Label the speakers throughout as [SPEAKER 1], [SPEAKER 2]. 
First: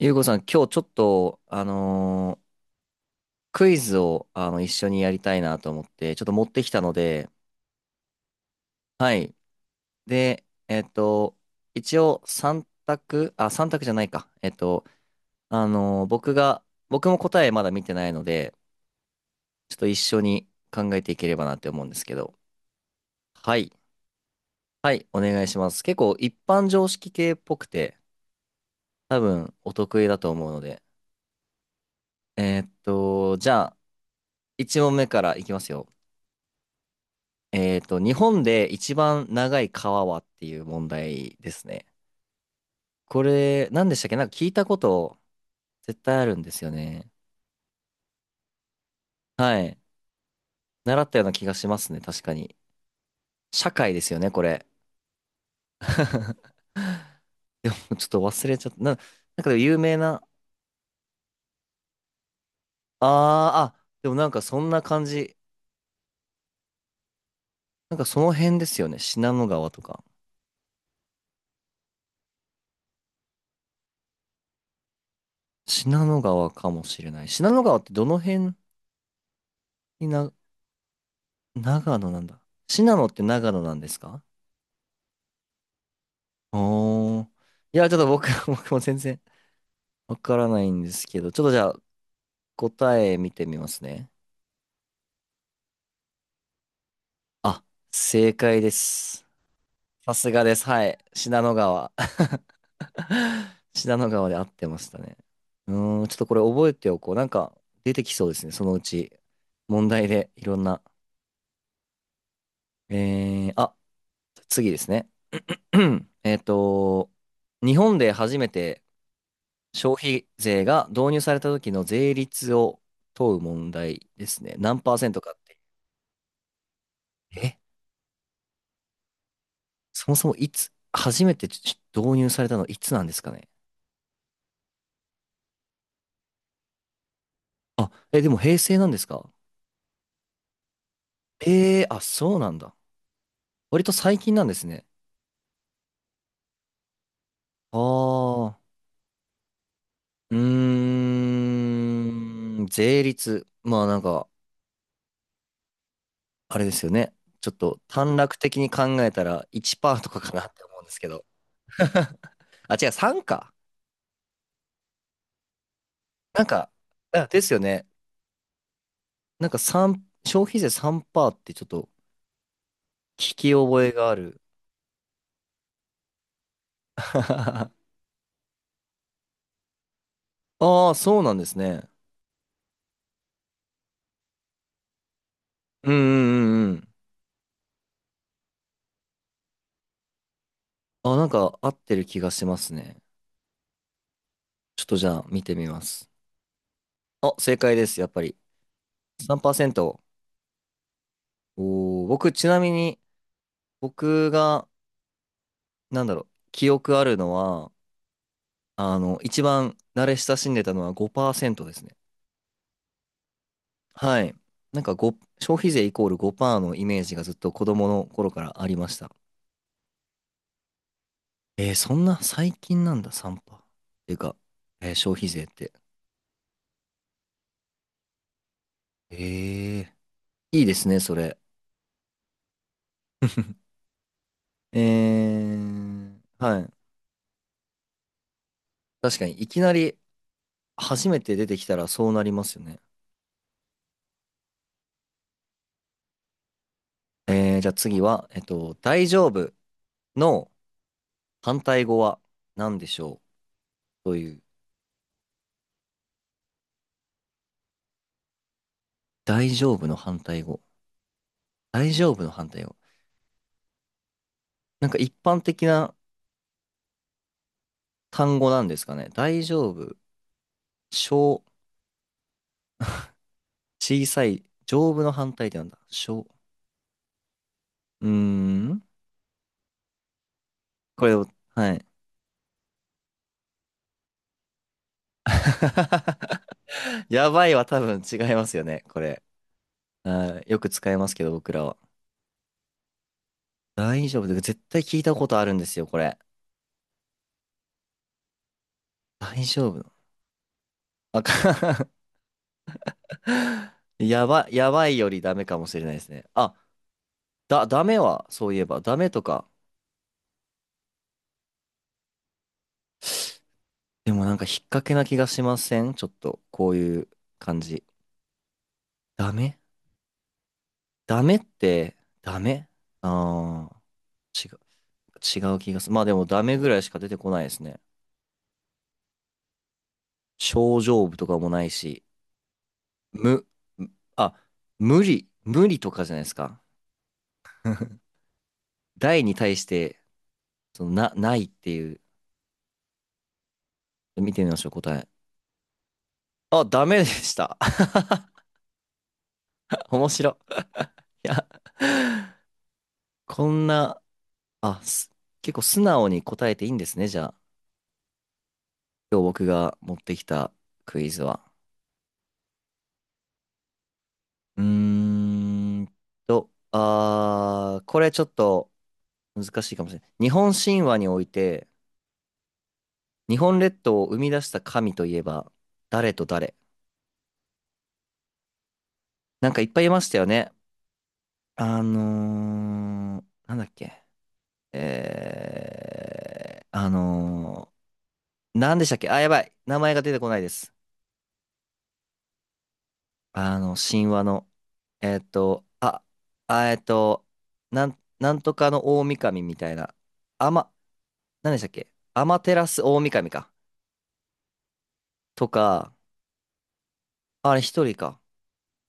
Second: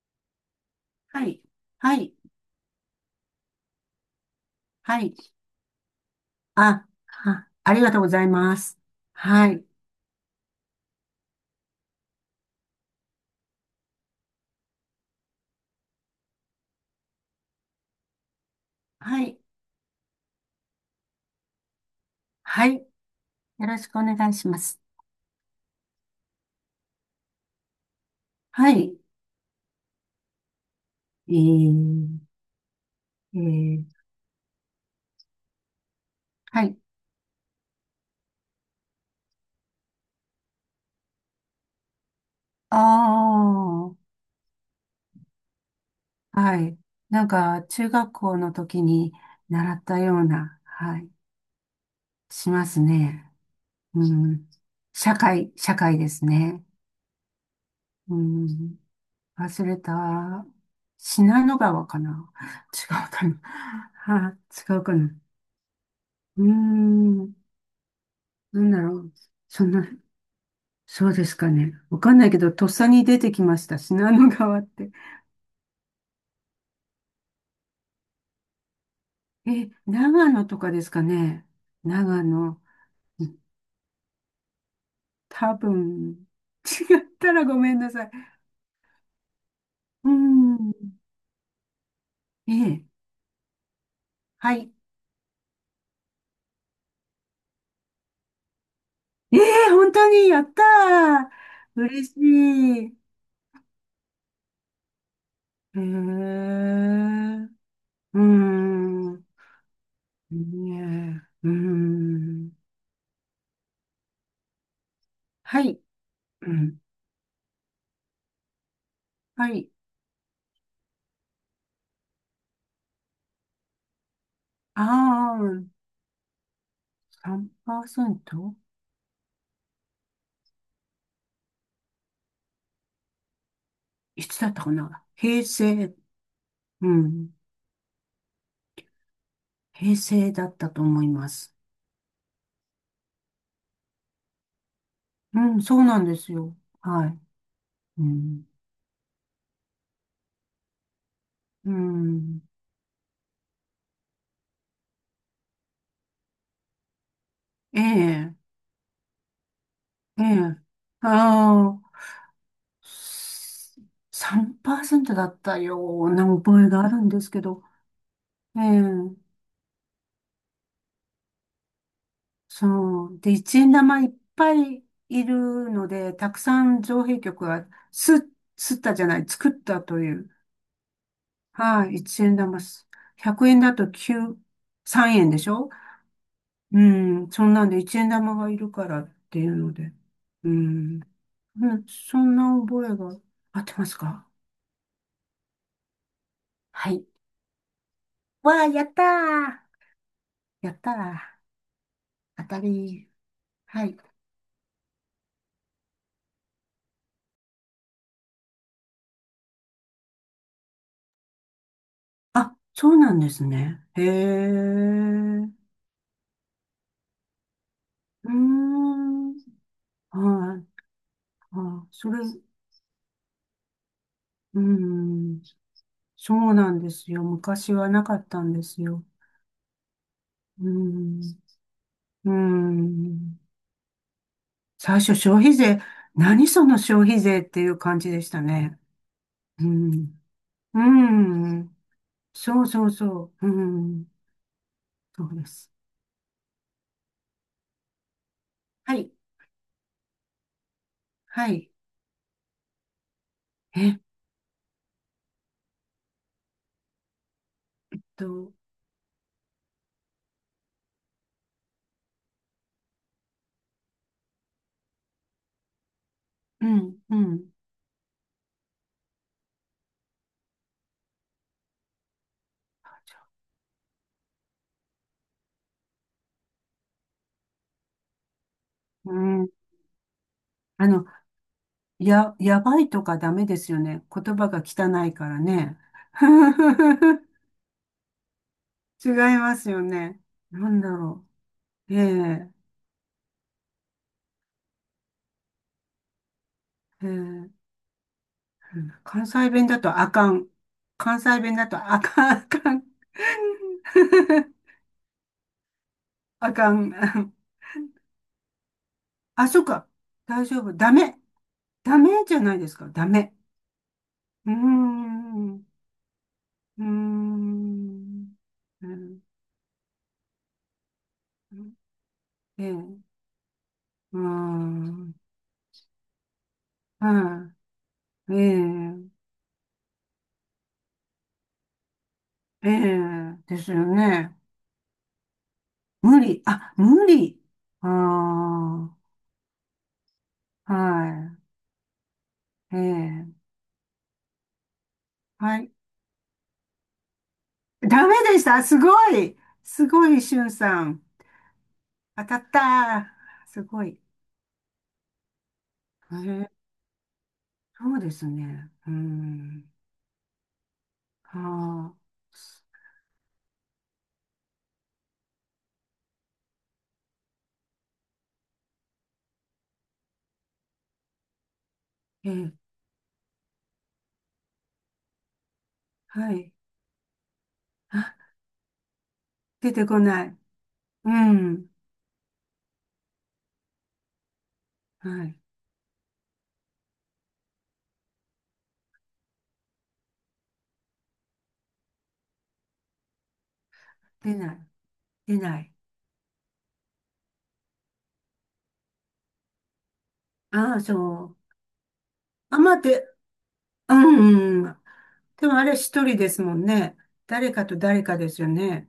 [SPEAKER 1] ゆうこさん、今日ちょっ
[SPEAKER 2] は
[SPEAKER 1] と、
[SPEAKER 2] い。はい。
[SPEAKER 1] クイズを、一緒に
[SPEAKER 2] は
[SPEAKER 1] や
[SPEAKER 2] い。
[SPEAKER 1] りたいなと思って、ちょっと持ってきた
[SPEAKER 2] あ、
[SPEAKER 1] ので。
[SPEAKER 2] ありがとうございます。
[SPEAKER 1] はい。
[SPEAKER 2] はい。
[SPEAKER 1] で、一応3択、あ、三択じゃないか。あのー僕が、僕も答えまだ見てないので、
[SPEAKER 2] はい。
[SPEAKER 1] ちょっと一緒に考えていければなって思うんですけど。
[SPEAKER 2] はい。
[SPEAKER 1] は
[SPEAKER 2] よ
[SPEAKER 1] い。
[SPEAKER 2] ろしくお願いします。
[SPEAKER 1] はい、お願いします。結構一般常識系っぽくて、
[SPEAKER 2] はい。
[SPEAKER 1] 多分お得意だと思うので、
[SPEAKER 2] えー、え
[SPEAKER 1] じゃあ、
[SPEAKER 2] ー、
[SPEAKER 1] 1問目からいきますよ。
[SPEAKER 2] はい。
[SPEAKER 1] 日本で一番長い川はっていう問題ですね。
[SPEAKER 2] あ
[SPEAKER 1] これ、何でしたっ
[SPEAKER 2] あ、
[SPEAKER 1] け。なんか聞いたこと絶対あるんで
[SPEAKER 2] は
[SPEAKER 1] すよ
[SPEAKER 2] い。
[SPEAKER 1] ね。
[SPEAKER 2] なんか、中学校の時に
[SPEAKER 1] は
[SPEAKER 2] 習
[SPEAKER 1] い。
[SPEAKER 2] ったような、は
[SPEAKER 1] 習っ
[SPEAKER 2] い。
[SPEAKER 1] たような気がしますね。確か
[SPEAKER 2] し
[SPEAKER 1] に。
[SPEAKER 2] ますね。
[SPEAKER 1] 社会で
[SPEAKER 2] う
[SPEAKER 1] すよね、こ
[SPEAKER 2] ん。
[SPEAKER 1] れ。
[SPEAKER 2] 社会、社会です ね。
[SPEAKER 1] でもちょっ
[SPEAKER 2] う
[SPEAKER 1] と忘れちゃっ
[SPEAKER 2] ん。
[SPEAKER 1] た。なんかでも
[SPEAKER 2] 忘れ
[SPEAKER 1] 有名な、
[SPEAKER 2] た。信濃川かな。 違うかな。
[SPEAKER 1] あーあ、でもなん
[SPEAKER 2] は
[SPEAKER 1] かそん
[SPEAKER 2] 違
[SPEAKER 1] な
[SPEAKER 2] うか
[SPEAKER 1] 感
[SPEAKER 2] な。
[SPEAKER 1] じ。
[SPEAKER 2] うーん、
[SPEAKER 1] なんかその辺
[SPEAKER 2] な
[SPEAKER 1] で
[SPEAKER 2] んだ
[SPEAKER 1] すよ
[SPEAKER 2] ろ
[SPEAKER 1] ね。
[SPEAKER 2] う。
[SPEAKER 1] 信濃
[SPEAKER 2] そ
[SPEAKER 1] 川
[SPEAKER 2] ん
[SPEAKER 1] と
[SPEAKER 2] な、
[SPEAKER 1] か。
[SPEAKER 2] そうですかね。わかんないけど、とっさに出てきました。信濃川って。
[SPEAKER 1] 信濃川かもしれない。信濃川ってどの辺
[SPEAKER 2] え、
[SPEAKER 1] に、
[SPEAKER 2] 長野とかですかね。
[SPEAKER 1] 長野な
[SPEAKER 2] 長
[SPEAKER 1] んだ。
[SPEAKER 2] 野。
[SPEAKER 1] 信濃って長野なんですか？
[SPEAKER 2] 多分、違っ
[SPEAKER 1] おー。
[SPEAKER 2] たらごめ
[SPEAKER 1] い
[SPEAKER 2] ん
[SPEAKER 1] や、
[SPEAKER 2] な
[SPEAKER 1] ちょっ
[SPEAKER 2] さ
[SPEAKER 1] と
[SPEAKER 2] い。
[SPEAKER 1] 僕も全然
[SPEAKER 2] うー
[SPEAKER 1] わからないんで
[SPEAKER 2] ん。
[SPEAKER 1] すけど、ちょっとじゃあ
[SPEAKER 2] ええ、
[SPEAKER 1] 答え見てみますね。
[SPEAKER 2] はい。
[SPEAKER 1] あ、正解です。
[SPEAKER 2] ええ、本当
[SPEAKER 1] さ
[SPEAKER 2] に、
[SPEAKER 1] す
[SPEAKER 2] や
[SPEAKER 1] が
[SPEAKER 2] っ
[SPEAKER 1] で
[SPEAKER 2] た
[SPEAKER 1] す。はい。信濃
[SPEAKER 2] ー。
[SPEAKER 1] 川。
[SPEAKER 2] 嬉しい。
[SPEAKER 1] 信濃川で合ってましたね。う
[SPEAKER 2] へえ、
[SPEAKER 1] ーん、ちょっとこれ覚えておこう。なん
[SPEAKER 2] う
[SPEAKER 1] か出てき
[SPEAKER 2] ー
[SPEAKER 1] そうですね。そのうち。
[SPEAKER 2] ん。
[SPEAKER 1] 問題でいろんな。
[SPEAKER 2] ねえ、うーん。
[SPEAKER 1] あ、次ですね。
[SPEAKER 2] はい。
[SPEAKER 1] えっ
[SPEAKER 2] うん。
[SPEAKER 1] と、日本で初めて
[SPEAKER 2] はい。
[SPEAKER 1] 消費税が導入された時の税率を問う問題ですね。何パーセントか
[SPEAKER 2] あ
[SPEAKER 1] って。
[SPEAKER 2] あ。
[SPEAKER 1] え、
[SPEAKER 2] 3%？
[SPEAKER 1] そもそもいつ、初めて導入されたのいつなんですかね。
[SPEAKER 2] いつだったかな、平成、うん、
[SPEAKER 1] あ、え、でも平成なんですか？
[SPEAKER 2] 平成だったと思います。
[SPEAKER 1] ええー、あ、そうなんだ。割と最近なんですね。
[SPEAKER 2] うん、そうなんですよ。はい。
[SPEAKER 1] あ
[SPEAKER 2] うん。
[SPEAKER 1] あ、う
[SPEAKER 2] うん。
[SPEAKER 1] ーん、税率。まあなんか、あれですよね。ちょっ
[SPEAKER 2] え
[SPEAKER 1] と短
[SPEAKER 2] え、
[SPEAKER 1] 絡的に考えたら1%と
[SPEAKER 2] え
[SPEAKER 1] かかなって思うんですけ
[SPEAKER 2] え。
[SPEAKER 1] ど。
[SPEAKER 2] ああ、
[SPEAKER 1] あ、違う、3か。
[SPEAKER 2] 3%だったような
[SPEAKER 1] なん
[SPEAKER 2] 覚え
[SPEAKER 1] か、
[SPEAKER 2] があるんで
[SPEAKER 1] あ
[SPEAKER 2] す
[SPEAKER 1] で
[SPEAKER 2] け
[SPEAKER 1] すよ
[SPEAKER 2] ど、
[SPEAKER 1] ね。
[SPEAKER 2] ええ、
[SPEAKER 1] なんか消費税3%ってちょっと
[SPEAKER 2] そう。で、
[SPEAKER 1] 聞き
[SPEAKER 2] 一円
[SPEAKER 1] 覚え
[SPEAKER 2] 玉
[SPEAKER 1] が
[SPEAKER 2] いっ
[SPEAKER 1] ある。
[SPEAKER 2] ぱいいるので、たくさん造 幣局がすったじゃない、作ったという。
[SPEAKER 1] ああ、そうなんです
[SPEAKER 2] は
[SPEAKER 1] ね。
[SPEAKER 2] い、一円玉す。100円だと9、3円でしょ。
[SPEAKER 1] うんうんうんう
[SPEAKER 2] う
[SPEAKER 1] ん。
[SPEAKER 2] ん、そんなんで一円玉がいるからっていうので。うん。
[SPEAKER 1] あ、なんか合
[SPEAKER 2] う
[SPEAKER 1] っ
[SPEAKER 2] ん
[SPEAKER 1] てる
[SPEAKER 2] そ
[SPEAKER 1] 気が
[SPEAKER 2] ん
[SPEAKER 1] し
[SPEAKER 2] な
[SPEAKER 1] ます
[SPEAKER 2] 覚
[SPEAKER 1] ね。
[SPEAKER 2] えが。合ってますか？
[SPEAKER 1] ちょっとじゃあ見てみます。
[SPEAKER 2] はい。
[SPEAKER 1] あ、正解です、やっぱり。
[SPEAKER 2] わあ、やったー。
[SPEAKER 1] 3%。
[SPEAKER 2] やったー。
[SPEAKER 1] おー、僕
[SPEAKER 2] 当
[SPEAKER 1] ちな
[SPEAKER 2] た
[SPEAKER 1] みに、
[SPEAKER 2] り。はい。
[SPEAKER 1] 僕が、なんだろう、記憶あるのは、一番慣れ親しんでたのは5%ですね。
[SPEAKER 2] あ、そうなんですね。へ
[SPEAKER 1] はい。
[SPEAKER 2] え。
[SPEAKER 1] なんか5、
[SPEAKER 2] う
[SPEAKER 1] 消費税イコール5%のイメージがずっと子供の頃
[SPEAKER 2] ー
[SPEAKER 1] からありました。
[SPEAKER 2] ん。はい。あ、
[SPEAKER 1] そん
[SPEAKER 2] それ、
[SPEAKER 1] な最近なんだ、3パー。てか、
[SPEAKER 2] う
[SPEAKER 1] 消費
[SPEAKER 2] ん。
[SPEAKER 1] 税って。
[SPEAKER 2] そうなんですよ。昔はなかったんですよ。
[SPEAKER 1] ええ、いい
[SPEAKER 2] う
[SPEAKER 1] ですね、それ。
[SPEAKER 2] ん。うん。
[SPEAKER 1] え
[SPEAKER 2] 最初消費税、何
[SPEAKER 1] は
[SPEAKER 2] そ
[SPEAKER 1] い。
[SPEAKER 2] の消費税っていう感じでしたね。
[SPEAKER 1] 確かに、いき
[SPEAKER 2] う
[SPEAKER 1] なり
[SPEAKER 2] ん。う
[SPEAKER 1] 初めて出てきた
[SPEAKER 2] ん。
[SPEAKER 1] らそうなります
[SPEAKER 2] そ
[SPEAKER 1] よ
[SPEAKER 2] う
[SPEAKER 1] ね。
[SPEAKER 2] そうそう。うん。そうです。
[SPEAKER 1] じゃあ次は、
[SPEAKER 2] は
[SPEAKER 1] 大
[SPEAKER 2] い。
[SPEAKER 1] 丈夫の
[SPEAKER 2] は
[SPEAKER 1] 反
[SPEAKER 2] い。
[SPEAKER 1] 対語は何でしょ
[SPEAKER 2] えっ
[SPEAKER 1] うという、
[SPEAKER 2] と、
[SPEAKER 1] 大丈夫の反対語。大丈夫の反対語。なんか一般的な
[SPEAKER 2] うん、うん。
[SPEAKER 1] 単語なんですかね。大丈夫、小、小さい、丈夫の反対ってなんだ。うーん。
[SPEAKER 2] うん。あの、
[SPEAKER 1] これを、はい。
[SPEAKER 2] やばいとかダメですよね。言葉が汚いからね。
[SPEAKER 1] や ばいは多分違いますよね、こ
[SPEAKER 2] 違い
[SPEAKER 1] れ。
[SPEAKER 2] ますよね。
[SPEAKER 1] あー、よ
[SPEAKER 2] な
[SPEAKER 1] く
[SPEAKER 2] んだ
[SPEAKER 1] 使いますけ
[SPEAKER 2] ろ
[SPEAKER 1] ど、僕らは。
[SPEAKER 2] う。ええ、
[SPEAKER 1] 大丈夫で、絶対聞いたことあるんですよ、これ。
[SPEAKER 2] ええ、うん。関
[SPEAKER 1] 大
[SPEAKER 2] 西弁
[SPEAKER 1] 丈
[SPEAKER 2] だ
[SPEAKER 1] 夫
[SPEAKER 2] とあかん。関
[SPEAKER 1] あ
[SPEAKER 2] 西弁だと
[SPEAKER 1] か
[SPEAKER 2] あかん、あかん。
[SPEAKER 1] やばいよりダメかもしれないですね。
[SPEAKER 2] あ
[SPEAKER 1] あ、
[SPEAKER 2] かん。
[SPEAKER 1] ダメは、そういえば、ダメとか。
[SPEAKER 2] あ、そっか。大丈夫。ダメ。ダメじゃないですか。ダメ。
[SPEAKER 1] でもなんか
[SPEAKER 2] う
[SPEAKER 1] 引
[SPEAKER 2] ー
[SPEAKER 1] っ掛けな気がしま
[SPEAKER 2] ん。う
[SPEAKER 1] せん？ちょっと、こう
[SPEAKER 2] ー
[SPEAKER 1] いう感じ。
[SPEAKER 2] ん。うん。
[SPEAKER 1] ダメダメって、ダ
[SPEAKER 2] え
[SPEAKER 1] メ、
[SPEAKER 2] え。う
[SPEAKER 1] ああ
[SPEAKER 2] ー
[SPEAKER 1] ー、
[SPEAKER 2] ん。
[SPEAKER 1] 違う気がする。まあでも、ダメぐらいしか出てこない
[SPEAKER 2] は
[SPEAKER 1] ですね。
[SPEAKER 2] い。ええ。
[SPEAKER 1] 症状部とかもないし、
[SPEAKER 2] ええ。
[SPEAKER 1] 無、
[SPEAKER 2] ですよ
[SPEAKER 1] あ、
[SPEAKER 2] ね。
[SPEAKER 1] 無理とかじゃ
[SPEAKER 2] 無
[SPEAKER 1] ないです
[SPEAKER 2] 理。
[SPEAKER 1] か。
[SPEAKER 2] あ、無理。あ
[SPEAKER 1] 大に対して、
[SPEAKER 2] あ。
[SPEAKER 1] ないっ
[SPEAKER 2] は
[SPEAKER 1] ていう、
[SPEAKER 2] い。ええ。
[SPEAKER 1] 見てみましょう、答え。
[SPEAKER 2] はい。
[SPEAKER 1] あ、ダメでした。
[SPEAKER 2] ダメでした。すごい。すご
[SPEAKER 1] 面
[SPEAKER 2] い、
[SPEAKER 1] 白
[SPEAKER 2] し
[SPEAKER 1] い。
[SPEAKER 2] ゅんさん。
[SPEAKER 1] いや、
[SPEAKER 2] 当たった。
[SPEAKER 1] こ
[SPEAKER 2] す
[SPEAKER 1] ん
[SPEAKER 2] ごい。
[SPEAKER 1] な、あ、結構素直
[SPEAKER 2] え
[SPEAKER 1] に答
[SPEAKER 2] え。
[SPEAKER 1] えていいんですね、じゃあ。
[SPEAKER 2] そうですね。うー
[SPEAKER 1] 今日僕
[SPEAKER 2] ん。
[SPEAKER 1] が持ってきたクイズ
[SPEAKER 2] は
[SPEAKER 1] は。
[SPEAKER 2] あ、
[SPEAKER 1] うーんあー、これちょっと難しいかもしれない。日本神話において、
[SPEAKER 2] ええ、
[SPEAKER 1] 日本列島を生み出した神といえば、誰と
[SPEAKER 2] はい。
[SPEAKER 1] 誰？
[SPEAKER 2] あ、
[SPEAKER 1] なんかいっ
[SPEAKER 2] 出
[SPEAKER 1] ぱい
[SPEAKER 2] て
[SPEAKER 1] い
[SPEAKER 2] こ
[SPEAKER 1] ました
[SPEAKER 2] な
[SPEAKER 1] よ
[SPEAKER 2] い。
[SPEAKER 1] ね。
[SPEAKER 2] うん。
[SPEAKER 1] なんだっけ。
[SPEAKER 2] はい。
[SPEAKER 1] えー、あのなんでしたっけ？あ、やばい。名前が出てこないです。神話
[SPEAKER 2] 出
[SPEAKER 1] の。
[SPEAKER 2] ない。出ない。
[SPEAKER 1] あ、あ、なんとかの大神みたいな。あま、
[SPEAKER 2] ああ、そう。
[SPEAKER 1] なんでしたっけ？アマテ
[SPEAKER 2] あ、
[SPEAKER 1] ラス
[SPEAKER 2] 待っ
[SPEAKER 1] 大
[SPEAKER 2] て。
[SPEAKER 1] 神か。
[SPEAKER 2] うん。で
[SPEAKER 1] と
[SPEAKER 2] もあれ
[SPEAKER 1] か、
[SPEAKER 2] 一人ですもんね。誰
[SPEAKER 1] あれ
[SPEAKER 2] かと
[SPEAKER 1] 一人
[SPEAKER 2] 誰か
[SPEAKER 1] か。
[SPEAKER 2] ですよね。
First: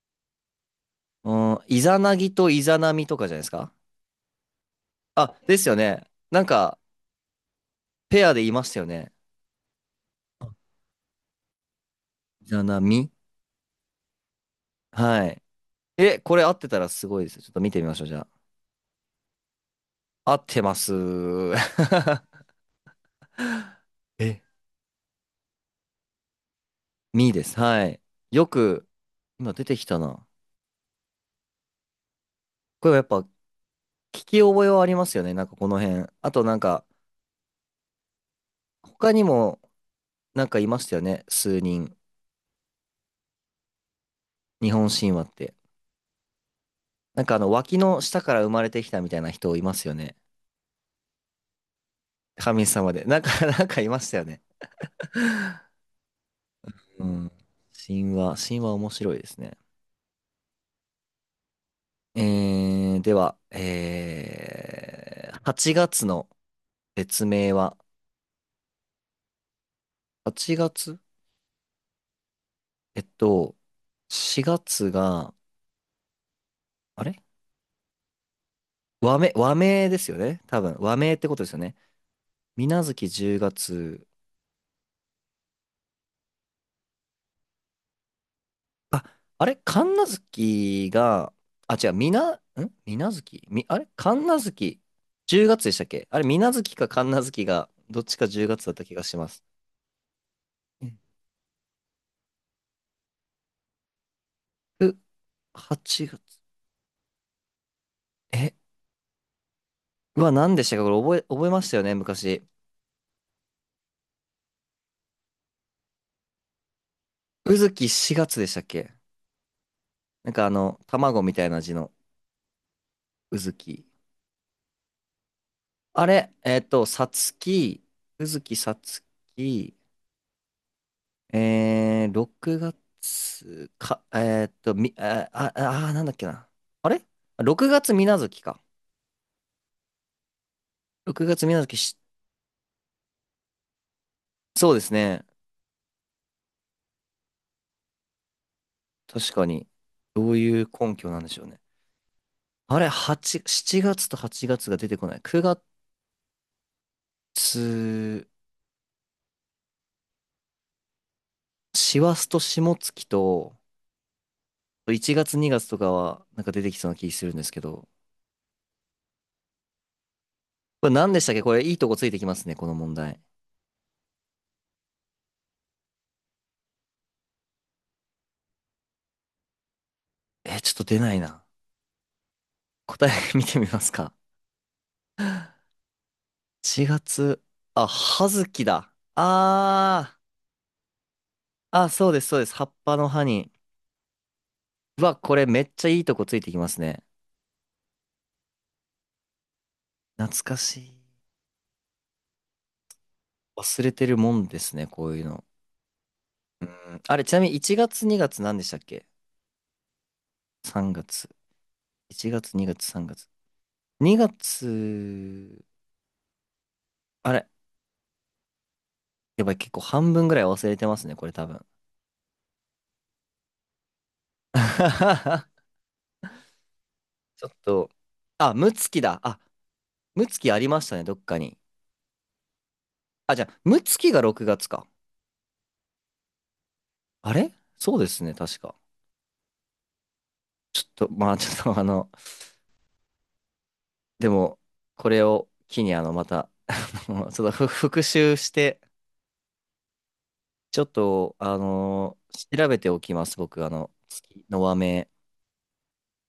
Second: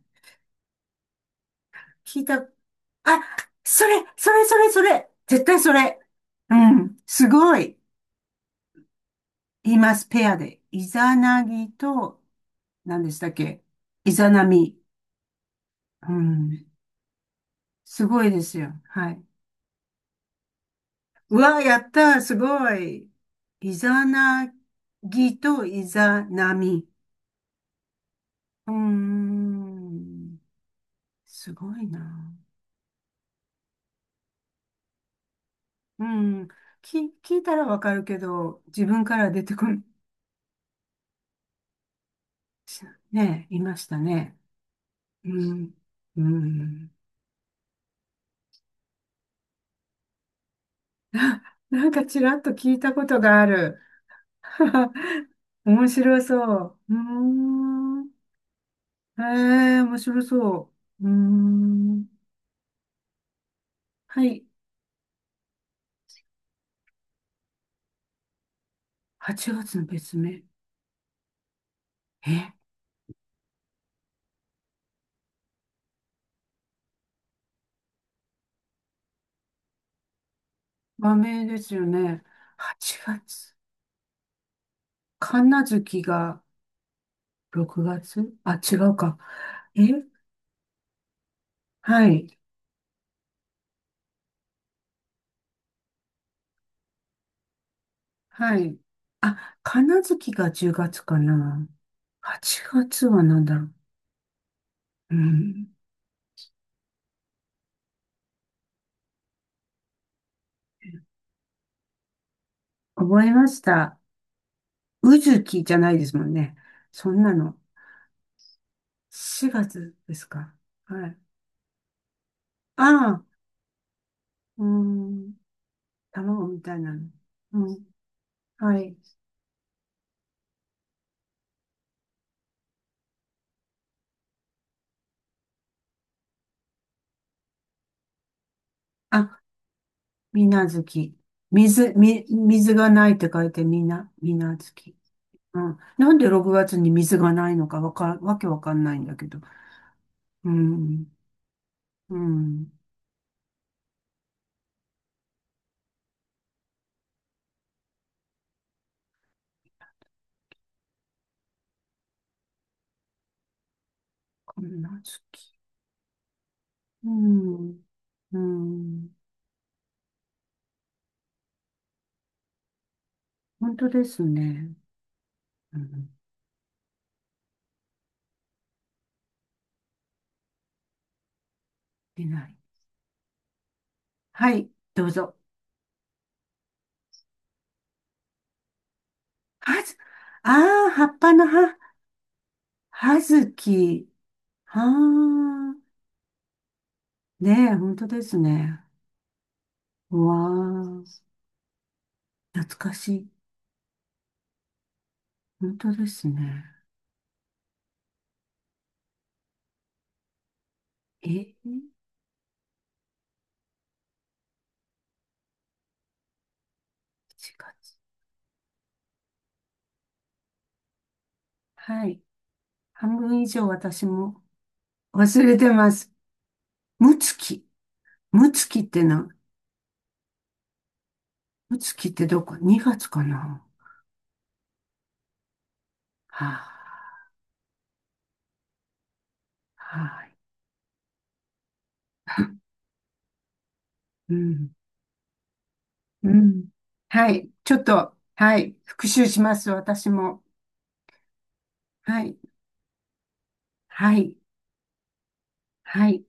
[SPEAKER 1] うん、イザナ
[SPEAKER 2] 聞い
[SPEAKER 1] ギ
[SPEAKER 2] た。
[SPEAKER 1] とイザナミと
[SPEAKER 2] あ、
[SPEAKER 1] かじゃないですか？
[SPEAKER 2] それ、それ、それ、それ。
[SPEAKER 1] あ、
[SPEAKER 2] 絶
[SPEAKER 1] で
[SPEAKER 2] 対
[SPEAKER 1] す
[SPEAKER 2] そ
[SPEAKER 1] よ
[SPEAKER 2] れ。
[SPEAKER 1] ね。なん
[SPEAKER 2] う
[SPEAKER 1] か、
[SPEAKER 2] ん。すごい。
[SPEAKER 1] ペアでいましたよね。
[SPEAKER 2] 言います。ペアで。イザナギと、
[SPEAKER 1] じゃな
[SPEAKER 2] 何
[SPEAKER 1] み。
[SPEAKER 2] でしたっけ？イザナミ。
[SPEAKER 1] はい。
[SPEAKER 2] う
[SPEAKER 1] え、これ合っ
[SPEAKER 2] ん。
[SPEAKER 1] てたらすごいです。ちょっと見てみましょ
[SPEAKER 2] す
[SPEAKER 1] う、じ
[SPEAKER 2] ご
[SPEAKER 1] ゃ
[SPEAKER 2] いですよ。はい。
[SPEAKER 1] あ。合ってます。
[SPEAKER 2] うわ、やった、す ごい。イザ
[SPEAKER 1] え、
[SPEAKER 2] ナギとイザナミ。
[SPEAKER 1] みです。はい。よ
[SPEAKER 2] うー
[SPEAKER 1] く、今出てきたな。
[SPEAKER 2] ん、すごいな。
[SPEAKER 1] これはやっぱ、聞き覚えはありますよね。なんかこの
[SPEAKER 2] う
[SPEAKER 1] 辺。あと
[SPEAKER 2] ん、
[SPEAKER 1] なんか、
[SPEAKER 2] 聞いたらわかるけど、自分
[SPEAKER 1] 他
[SPEAKER 2] か
[SPEAKER 1] に
[SPEAKER 2] ら出て
[SPEAKER 1] も、
[SPEAKER 2] こん、
[SPEAKER 1] なんかいましたよね。数人。
[SPEAKER 2] し、ね、いましたね。
[SPEAKER 1] 日本神話
[SPEAKER 2] う
[SPEAKER 1] って。
[SPEAKER 2] ん、うん。
[SPEAKER 1] なんか脇の下から生まれてきたみたいな人いますよね。
[SPEAKER 2] なんかちらっと
[SPEAKER 1] 神
[SPEAKER 2] 聞い
[SPEAKER 1] 様
[SPEAKER 2] た
[SPEAKER 1] で。
[SPEAKER 2] こ
[SPEAKER 1] な
[SPEAKER 2] と
[SPEAKER 1] んか、
[SPEAKER 2] が あ
[SPEAKER 1] なん
[SPEAKER 2] る。
[SPEAKER 1] かいましたよね。
[SPEAKER 2] 面白そう。うー
[SPEAKER 1] うん。
[SPEAKER 2] ん。
[SPEAKER 1] 神話面白い
[SPEAKER 2] え
[SPEAKER 1] ですね。
[SPEAKER 2] え、面白そう。うーん。
[SPEAKER 1] では、
[SPEAKER 2] はい。
[SPEAKER 1] 8月の別名は、
[SPEAKER 2] 8月の別名。
[SPEAKER 1] 8月
[SPEAKER 2] え、
[SPEAKER 1] えっと、4月が、あれ和名ですよね。多分、和名
[SPEAKER 2] 和
[SPEAKER 1] ってこと
[SPEAKER 2] 名
[SPEAKER 1] です
[SPEAKER 2] で
[SPEAKER 1] よね。
[SPEAKER 2] すよね。
[SPEAKER 1] 水無
[SPEAKER 2] 8
[SPEAKER 1] 月10
[SPEAKER 2] 月。
[SPEAKER 1] 月、
[SPEAKER 2] 神無月が6月。あ、違う
[SPEAKER 1] あ、
[SPEAKER 2] か。
[SPEAKER 1] あれ
[SPEAKER 2] え、
[SPEAKER 1] 神無月が、あ、違う、
[SPEAKER 2] は
[SPEAKER 1] みな、ん
[SPEAKER 2] い。
[SPEAKER 1] 水無月あれ神無月10月でしたっけ？あれ、水無月か神無月が、どっちか10
[SPEAKER 2] は
[SPEAKER 1] 月だっ
[SPEAKER 2] い。
[SPEAKER 1] た気がします。
[SPEAKER 2] あ、神無月が10
[SPEAKER 1] うん
[SPEAKER 2] 月かな。8月は何だろう。
[SPEAKER 1] ふ
[SPEAKER 2] うん。
[SPEAKER 1] 8月。え、うわ、何でしたか？これ覚えましたよね昔。
[SPEAKER 2] 覚えました。うずきじゃないですもんね。そんな
[SPEAKER 1] う
[SPEAKER 2] の。
[SPEAKER 1] ずき4月でしたっけ？
[SPEAKER 2] 4月です
[SPEAKER 1] なんか
[SPEAKER 2] か。はい。
[SPEAKER 1] 卵みたいな字の
[SPEAKER 2] ああ、
[SPEAKER 1] うずき。
[SPEAKER 2] うーん。
[SPEAKER 1] あれ、
[SPEAKER 2] 卵みたいな
[SPEAKER 1] さ
[SPEAKER 2] の。
[SPEAKER 1] つ
[SPEAKER 2] う
[SPEAKER 1] き、
[SPEAKER 2] ん。
[SPEAKER 1] うずきさ
[SPEAKER 2] はい。
[SPEAKER 1] つき、6月か、あ、あ、あ、なんだっけな。あれ？ 6 月みな月か。
[SPEAKER 2] あ、みなずき。
[SPEAKER 1] 6月みな月
[SPEAKER 2] 水、み、水がないって書いてみな、みな
[SPEAKER 1] そう
[SPEAKER 2] ず
[SPEAKER 1] です
[SPEAKER 2] き。
[SPEAKER 1] ね。
[SPEAKER 2] うん。なんで6月に水がないのかわけわかんないんだけ
[SPEAKER 1] 確
[SPEAKER 2] ど。
[SPEAKER 1] かに。どう
[SPEAKER 2] う
[SPEAKER 1] いう根拠
[SPEAKER 2] ん。
[SPEAKER 1] なんでしょうね。
[SPEAKER 2] うん。
[SPEAKER 1] あれ、8、7月と8月が出てこない。9月、師走と霜月と、
[SPEAKER 2] みな
[SPEAKER 1] 1
[SPEAKER 2] ず
[SPEAKER 1] 月
[SPEAKER 2] き。
[SPEAKER 1] 2月とかは、なんか出てきそうな気
[SPEAKER 2] う
[SPEAKER 1] するんですけ
[SPEAKER 2] ん。
[SPEAKER 1] ど、
[SPEAKER 2] うん。
[SPEAKER 1] これ何でしたっけ？これいいとこついてきますね、この問題。
[SPEAKER 2] 本当ですね。うん。
[SPEAKER 1] ちょっと出ないな。
[SPEAKER 2] いない。
[SPEAKER 1] 答え 見てみますか。
[SPEAKER 2] はい。どうぞ。
[SPEAKER 1] 4月、あ、葉月だ。
[SPEAKER 2] はず、
[SPEAKER 1] あ
[SPEAKER 2] ああ、葉っぱの
[SPEAKER 1] ー、
[SPEAKER 2] 葉。
[SPEAKER 1] あ、そうです、そうです。葉っぱの
[SPEAKER 2] は
[SPEAKER 1] 葉に。
[SPEAKER 2] ずき。は
[SPEAKER 1] うわ、これめっ
[SPEAKER 2] あ。
[SPEAKER 1] ちゃいいとこついてきますね。
[SPEAKER 2] ねえ、本当ですね。うわ
[SPEAKER 1] 懐かしい。
[SPEAKER 2] あ。懐かしい。
[SPEAKER 1] 忘れてるもんですね、こういうの。
[SPEAKER 2] 本当です
[SPEAKER 1] う
[SPEAKER 2] ね。
[SPEAKER 1] ん、あれ、ちなみに1月2月何でしたっけ？ 3 月。
[SPEAKER 2] え、
[SPEAKER 1] 1月2月3月。2月、あれ、
[SPEAKER 2] 7月。
[SPEAKER 1] やばい、結構半分ぐらい忘れてますね、これ多分。
[SPEAKER 2] はい。半分以上私も忘 れてます。むつ
[SPEAKER 1] ちょっ
[SPEAKER 2] き。
[SPEAKER 1] と、
[SPEAKER 2] む
[SPEAKER 1] あ、
[SPEAKER 2] つ
[SPEAKER 1] ム
[SPEAKER 2] きっ
[SPEAKER 1] ツキ
[SPEAKER 2] て
[SPEAKER 1] だ。
[SPEAKER 2] な、
[SPEAKER 1] あ、ムツキありましたね、どっかに。
[SPEAKER 2] むつきってどこ？ 2 月か
[SPEAKER 1] あ、じゃあ、
[SPEAKER 2] な。
[SPEAKER 1] ムツキが6月か。
[SPEAKER 2] はあ、
[SPEAKER 1] あれ、そうですね、確か。
[SPEAKER 2] はい。
[SPEAKER 1] ちょっと、まあ、ちょっと、で
[SPEAKER 2] う
[SPEAKER 1] も、
[SPEAKER 2] ん。
[SPEAKER 1] これを機に、ま
[SPEAKER 2] う
[SPEAKER 1] た、
[SPEAKER 2] ん。は
[SPEAKER 1] ちょ
[SPEAKER 2] い。
[SPEAKER 1] っと
[SPEAKER 2] ちょっ
[SPEAKER 1] 復
[SPEAKER 2] と、
[SPEAKER 1] 習し
[SPEAKER 2] はい。
[SPEAKER 1] て、
[SPEAKER 2] 復習します。私も。
[SPEAKER 1] ちょっと、
[SPEAKER 2] はい。
[SPEAKER 1] 調べておきます、僕、
[SPEAKER 2] はい。
[SPEAKER 1] 月の和名。
[SPEAKER 2] はい。